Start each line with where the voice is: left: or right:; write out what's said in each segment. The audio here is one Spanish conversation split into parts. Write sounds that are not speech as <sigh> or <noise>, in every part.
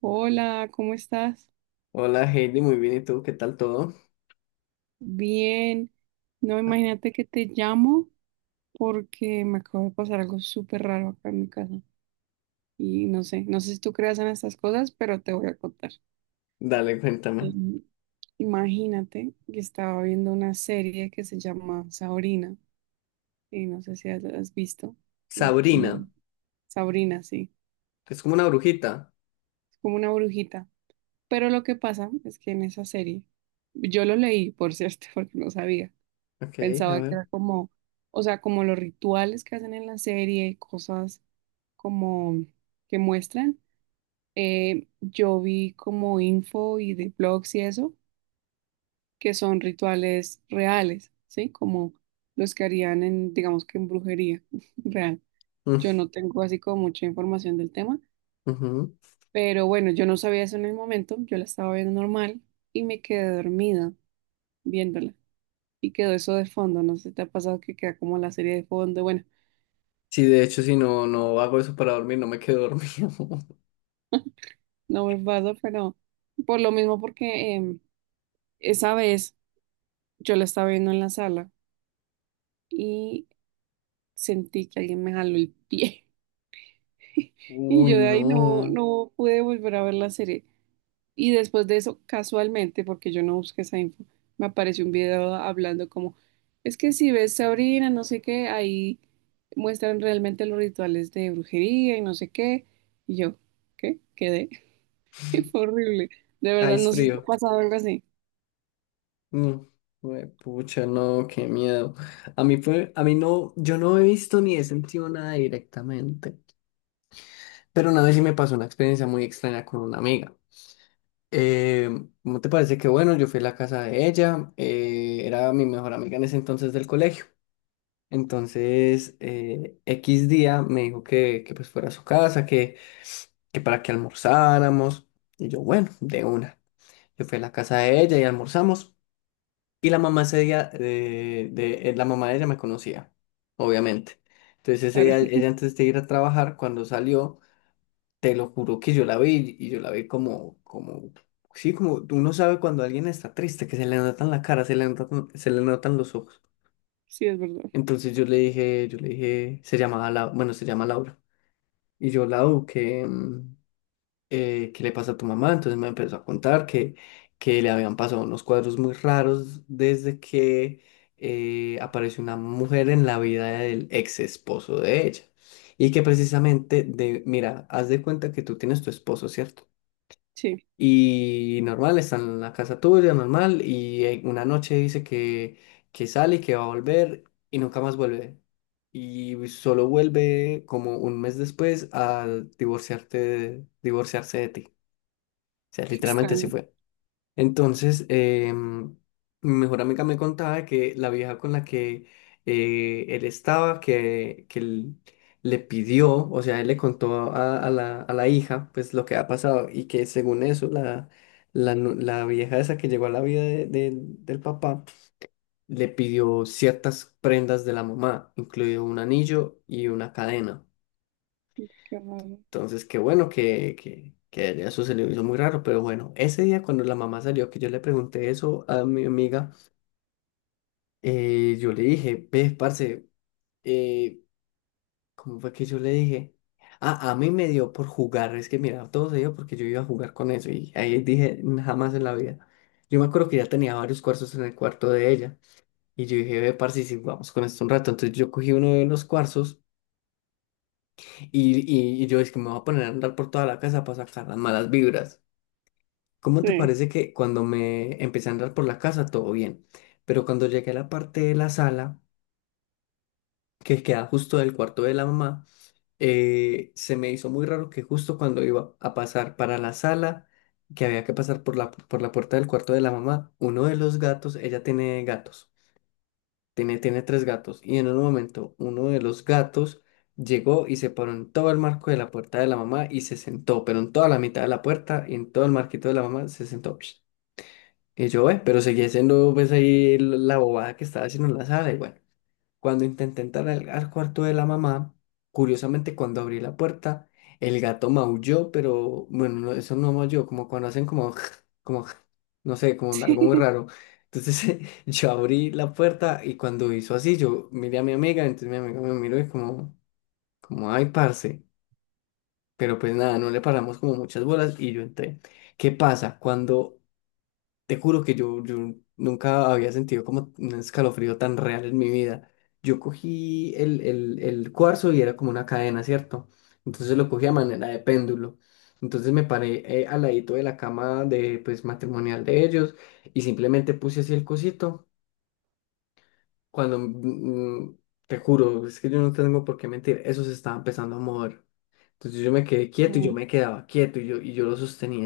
right: Hola, ¿cómo estás?
left: Hola Heidi, muy bien. ¿Y tú? ¿Qué tal todo?
right: Bien. No,
left: Ah,
right: imagínate que te llamo porque me acabo de pasar algo súper raro acá en mi casa. Y no sé, no sé si tú creas en estas cosas, pero te voy a contar.
left: dale, cuéntame.
right: Em, Imagínate que estaba viendo una serie que se llama Sabrina, y no sé si has visto, es como
left: Sabrina,
right: Sabrina, sí,
left: es como una brujita.
right: es como una brujita. Pero lo que pasa es que en esa serie, yo lo leí, por cierto, <laughs> porque no sabía.
left: Ok, a
right: Pensaba que
left: ver.
right: era como, o sea, como los rituales que hacen en la serie, cosas como que muestran. Yo vi como info y de blogs y eso, que son rituales reales, ¿sí? Como los que harían en, digamos que en brujería <laughs> real.
left: Mm,
right: Yo no tengo así como mucha información del tema,
left: ujú.
right: pero bueno, yo no sabía eso en el momento, yo la estaba viendo normal y me quedé dormida viéndola. Y quedó eso de fondo, no sé si te ha pasado que queda como la serie de fondo, bueno.
left: Sí, de hecho, si no, no hago eso para dormir, no me quedo dormido. <laughs>
right: No me pasa, pero por lo mismo porque esa vez yo la estaba viendo en la sala y sentí que alguien me jaló el pie <laughs> y
left: Uy,
right: yo de ahí no,
left: no.
right: no pude volver a ver la serie. Y después de eso, casualmente, porque yo no busqué esa info, me apareció un video hablando como, es que si ves Sabrina, no sé qué, ahí muestran realmente los rituales de brujería y no sé qué. Y yo, ¿qué? Quedé. <laughs> Fue horrible. De
left: Ah,
right: verdad,
left: es
right: no sé si te ha
left: frío.
right: pasado algo así.
left: Mm, güey, pucha, no, qué miedo. A mí no, yo no he visto ni he sentido nada directamente. Pero una vez sí me pasó una experiencia muy extraña con una amiga. Eh, ¿Cómo te parece que bueno? Yo fui a la casa de ella, era mi mejor amiga en ese entonces del colegio. Entonces, X día me dijo que pues fuera a su casa, que para que almorzáramos. Y yo, bueno, de una. Yo fui a la casa de ella y almorzamos. Y la mamá ese día, la mamá de ella me conocía, obviamente. Entonces ese día,
right: Claro.
left: ella antes de ir a trabajar, cuando salió, te lo juro que yo la vi y yo la vi como, sí, como uno sabe cuando alguien está triste, que se le notan la cara, se le notan los ojos.
right: Sí, es verdad.
left: Entonces yo le dije, se llamaba la bueno, se llama Laura. Y yo, Lau, que, ¿qué le pasa a tu mamá? Entonces me empezó a contar que le habían pasado unos cuadros muy raros desde que apareció una mujer en la vida del ex esposo de ella. Y que precisamente, mira, haz de cuenta que tú tienes tu esposo, ¿cierto?
right: Sí,
left: Y normal, está en la casa tuya, normal, y una noche dice que sale y que va a volver y nunca más vuelve. Y solo vuelve como un mes después a divorciarse de ti. O sea,
right: qué
left: literalmente así
right: extraño.
left: fue. Entonces, em, mi mejor amiga me contaba que la vieja con la que él estaba, que él le pidió, o sea, él le contó a la hija, pues lo que ha pasado, y que según eso, la vieja esa que llegó a la vida del papá, le pidió ciertas prendas de la mamá, incluido un anillo y una cadena.
right: Qué raro.
left: Entonces, qué bueno que eso se le hizo muy raro, pero bueno, ese día cuando la mamá salió, que yo le pregunté eso a mi amiga, yo le dije, ve, parce, eh, ¿cómo fue que yo le dije? Ah, a mí me dio por jugar, es que mira, todo se dio porque yo iba a jugar con eso y ahí dije, jamás en la vida. Yo me acuerdo que ya tenía varios cuarzos en el cuarto de ella y yo dije, ve, parce, si jugamos con esto un rato, entonces yo cogí uno de los cuarzos y, y yo es que me voy a poner a andar por toda la casa para sacar las malas vibras. ¿Cómo te
right: Sí,
left: parece que cuando me empecé a andar por la casa todo bien? Pero cuando llegué a la parte de la sala, que queda justo del cuarto de la mamá, se me hizo muy raro que justo cuando iba a pasar para la sala, que había que pasar por la puerta del cuarto de la mamá, uno de los gatos, ella tiene gatos, tiene tres gatos, y en un momento uno de los gatos llegó y se paró en todo el marco de la puerta de la mamá y se sentó, pero en toda la mitad de la puerta y en todo el marquito de la mamá se sentó. Y yo, pero seguía siendo pues ahí la bobada que estaba haciendo en la sala. Y bueno, cuando intenté entrar al cuarto de la mamá, curiosamente cuando abrí la puerta, el gato maulló, pero bueno, no, eso no maulló, como cuando hacen como, <laughs> como, <laughs> no sé, como
right: <laughs>
left: algo muy
right: sí.
left: raro. Entonces <laughs> yo abrí la puerta y cuando hizo así, yo miré a mi amiga, entonces mi amiga me miró y como, ay, parce. Pero pues nada, no le paramos como muchas bolas y yo entré. ¿Qué pasa? Cuando te juro que yo nunca había sentido como un escalofrío tan real en mi vida. Yo cogí el cuarzo y era como una cadena, ¿cierto? Entonces lo cogí a manera de péndulo. Entonces me paré al ladito de la cama pues matrimonial de ellos y simplemente puse así el cosito. Cuando, te juro, es que yo no tengo por qué mentir, eso se estaba empezando a mover. Entonces yo me quedé quieto y yo
right: Como
left: me quedaba quieto y yo lo sostenía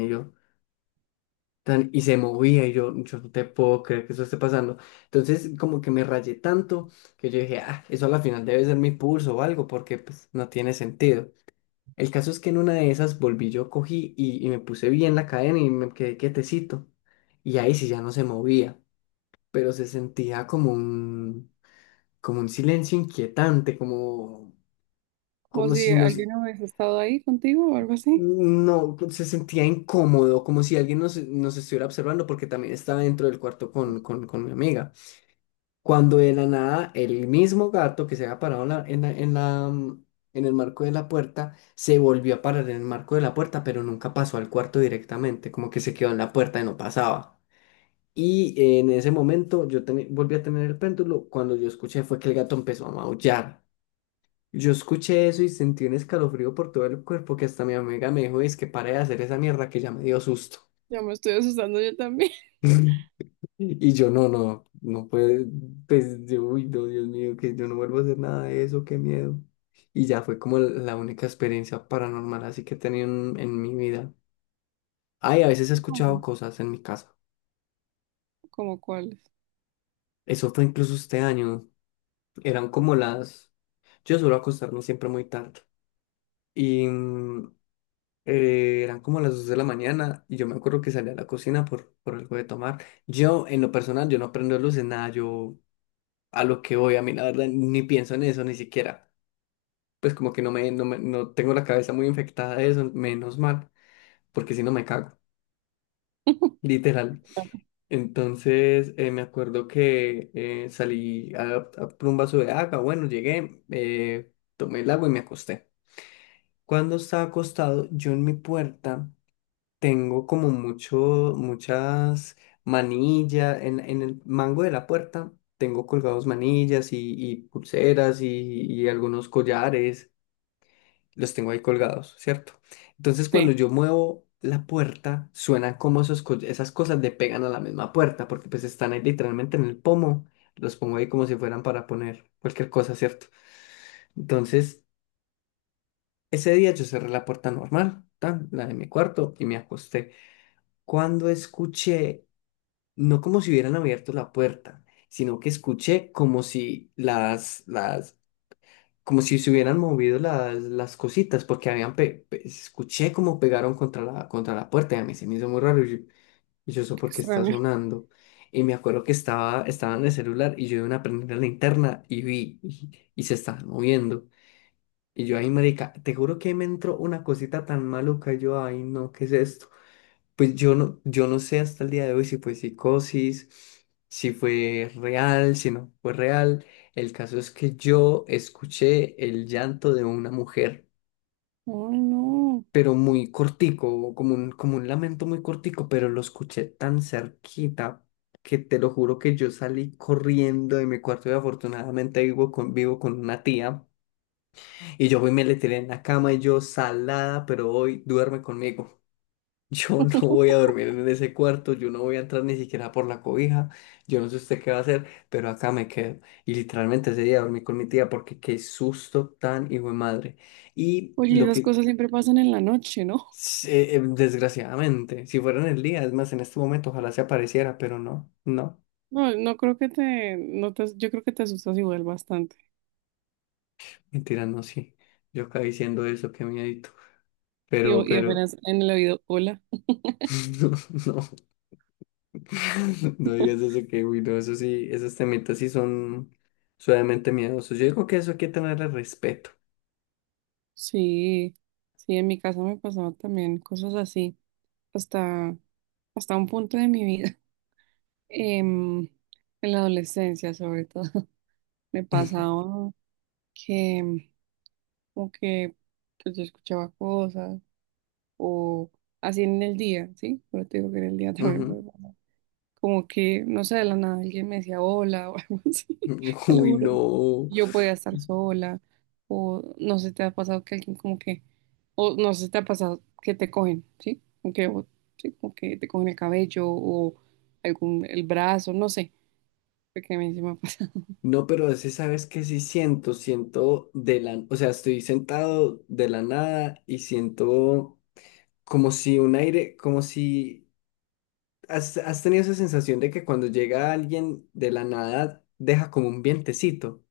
left: y se movía y yo no te puedo creer que eso esté pasando. Entonces como que me rayé tanto que yo dije, ah, eso a la final debe ser mi pulso o algo porque pues no tiene sentido. El caso es que en una de esas volví yo, cogí y me puse bien la cadena y me quedé quietecito. Y ahí sí ya no se movía, pero se sentía como un silencio inquietante, como,
right: como
left: como
right: si
left: si nos...
right: alguien hubiese estado ahí contigo o algo así.
left: No, pues, se sentía incómodo, como si alguien nos estuviera observando, porque también estaba dentro del cuarto con mi amiga. Cuando de la nada el mismo gato que se había parado en el marco de la puerta se volvió a parar en el marco de la puerta, pero nunca pasó al cuarto directamente, como que se quedó en la puerta y no pasaba. Y en ese momento yo volví a tener el péndulo. Cuando yo escuché fue que el gato empezó a maullar. Yo escuché eso y sentí un escalofrío por todo el cuerpo que hasta mi amiga me dijo, es que pare de hacer esa mierda que ya me dio susto.
right: Ya me estoy asustando yo también.
left: <laughs> Sí. Y yo, no, no, no puede, pues yo, uy, no, Dios mío, que yo no vuelvo a hacer nada de eso, qué miedo. Y ya fue como la única experiencia paranormal así que he tenido en mi vida. Ay, a veces he
right: <laughs>
left: escuchado
right: Como,
left: cosas en mi casa.
right: como cuáles.
left: Eso fue incluso este año. Eran como las. Yo suelo acostarme siempre muy tarde. Y eran como las 2 de la mañana y yo me acuerdo que salí a la cocina por algo de tomar. Yo, en lo personal, yo no prendo luces, nada, yo a lo que voy, a mí la verdad ni pienso en eso, ni siquiera. Pues como que no tengo la cabeza muy infectada de eso, menos mal, porque si no me cago,
right: <laughs>
left: literal. Entonces me acuerdo que salí a por un vaso de agua, bueno, llegué, tomé el agua y me acosté. Cuando estaba acostado, yo en mi puerta tengo como muchas manillas, en el mango de la puerta tengo colgados manillas y pulseras y algunos collares. Los tengo ahí colgados, ¿cierto? Entonces cuando
right: Sí,
left: yo muevo la puerta, suenan como esos esas cosas le pegan a la misma puerta, porque pues están ahí literalmente en el pomo, los pongo ahí como si fueran para poner cualquier cosa, ¿cierto? Entonces, ese día yo cerré la puerta normal, tan, la de mi cuarto, y me acosté. Cuando escuché, no como si hubieran abierto la puerta, sino que escuché como si las, las como si se hubieran movido las cositas, porque escuché como pegaron contra la puerta y a mí se me hizo muy raro. Y yo, ¿eso
right: qué
left: por qué está
right: extraño.
left: sonando? Y me acuerdo que estaba en el celular y yo de una prendí la linterna y vi y se estaban moviendo. Y yo, ay, marica, te juro que me entró una cosita tan maluca. Yo, ay, no, ¿qué es esto? Pues yo no sé hasta el día de hoy si fue psicosis, si fue real, si no fue real. El caso es que yo escuché el llanto de una mujer,
right: Oh, no.
left: pero muy cortico, como un lamento muy cortico, pero lo escuché tan cerquita que te lo juro que yo salí corriendo de mi cuarto y afortunadamente vivo con una tía y yo fui y me le tiré en la cama y yo salada, pero hoy duerme conmigo. Yo no voy a dormir en ese cuarto, yo no voy a entrar ni siquiera por la cobija, yo no sé usted qué va a hacer, pero acá me quedo. Y literalmente ese día dormí con mi tía porque qué susto tan hijo de madre. Y
right: Oye,
left: lo
right: esas
left: que,
right: cosas siempre pasan en la noche, ¿no?
left: Desgraciadamente, si fuera en el día, es más, en este momento ojalá se apareciera, pero no, no,
right: No, no creo que te, no te, yo creo que te asustas igual bastante.
left: mentira, no, sí. Yo acá diciendo eso, qué miedito,
right: Y,
left: pero,
right: o- y
left: pero,
right: apenas en el oído, hola.
left: <laughs> no, no. <laughs> No digas eso que, uy, no, eso sí, esos temitas sí son suavemente miedosos. Yo digo que eso hay que tenerle respeto.
right: Sí, sí, en mi casa me pasaba también cosas así, hasta, hasta un punto de mi vida. em, en la adolescencia sobre todo, <laughs> me
left: <laughs>
right: pasaba que como que pues, yo escuchaba cosas o así en el día, ¿sí? Pero te digo que en el día <laughs> también me
left: Ujú.
right: pasaba. Como que, no sé, de la nada alguien me decía hola o <laughs> algo así, te lo
left: Uy,
right: juro.
left: no.
right: Yo podía estar sola o no sé, te ha pasado que alguien como que, o no sé, te ha pasado que te cogen, ¿sí? Como que, o- sí, como que te cogen el cabello o algún, el brazo, no sé, porque a mí sí me encima.
left: No, pero ese sabes que sí siento, o sea, estoy sentado de la nada y siento como si un aire, como si has tenido esa sensación de que cuando llega alguien de la nada deja como un vientecito,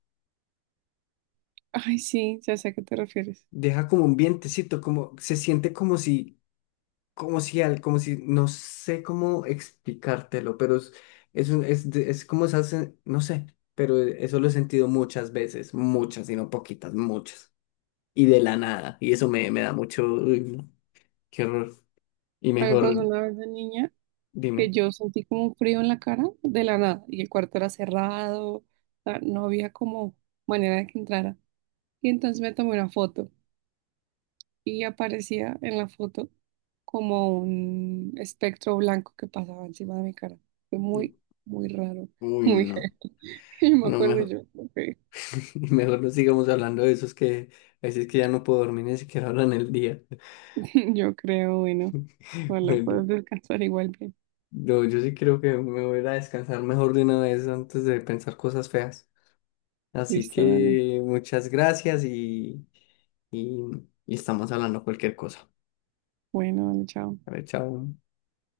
right: Ay, sí, ya sé a qué te refieres.
left: deja como un vientecito, como se siente como si como si, no sé cómo explicártelo, pero es, un- es, de- es como no sé, pero eso lo he sentido muchas veces, muchas, y no poquitas, muchas, y de la nada, y eso me da mucho, uy, no, qué horror, y
right: A mí me pasó
left: mejor,
right: una vez de niña que
left: dime,
right: yo sentí como un frío en la cara de la nada y el cuarto era cerrado, o sea, no había como manera de que entrara. Y entonces me tomé una foto y aparecía en la foto como un espectro blanco que pasaba encima de mi cara. Fue muy, muy raro,
left: uy,
right: muy
left: no,
right: heavy. <laughs> Y no me
left: no,
right: acuerdo
left: mejor,
right: yo, ok,
left: <laughs> mejor no sigamos hablando de esos que, a veces que ya no puedo dormir ni siquiera ahora en el día,
right: <laughs> yo creo, bueno,
left: <laughs>
right: bueno,
left: bueno,
right: puedes descansar igual bien.
left: no, yo sí creo que me voy a ir a descansar mejor de una vez antes de pensar cosas feas. Así
right: Listo, dale.
left: que muchas gracias y estamos hablando cualquier cosa.
right: Bueno, dale, chao.
left: A ver, chao.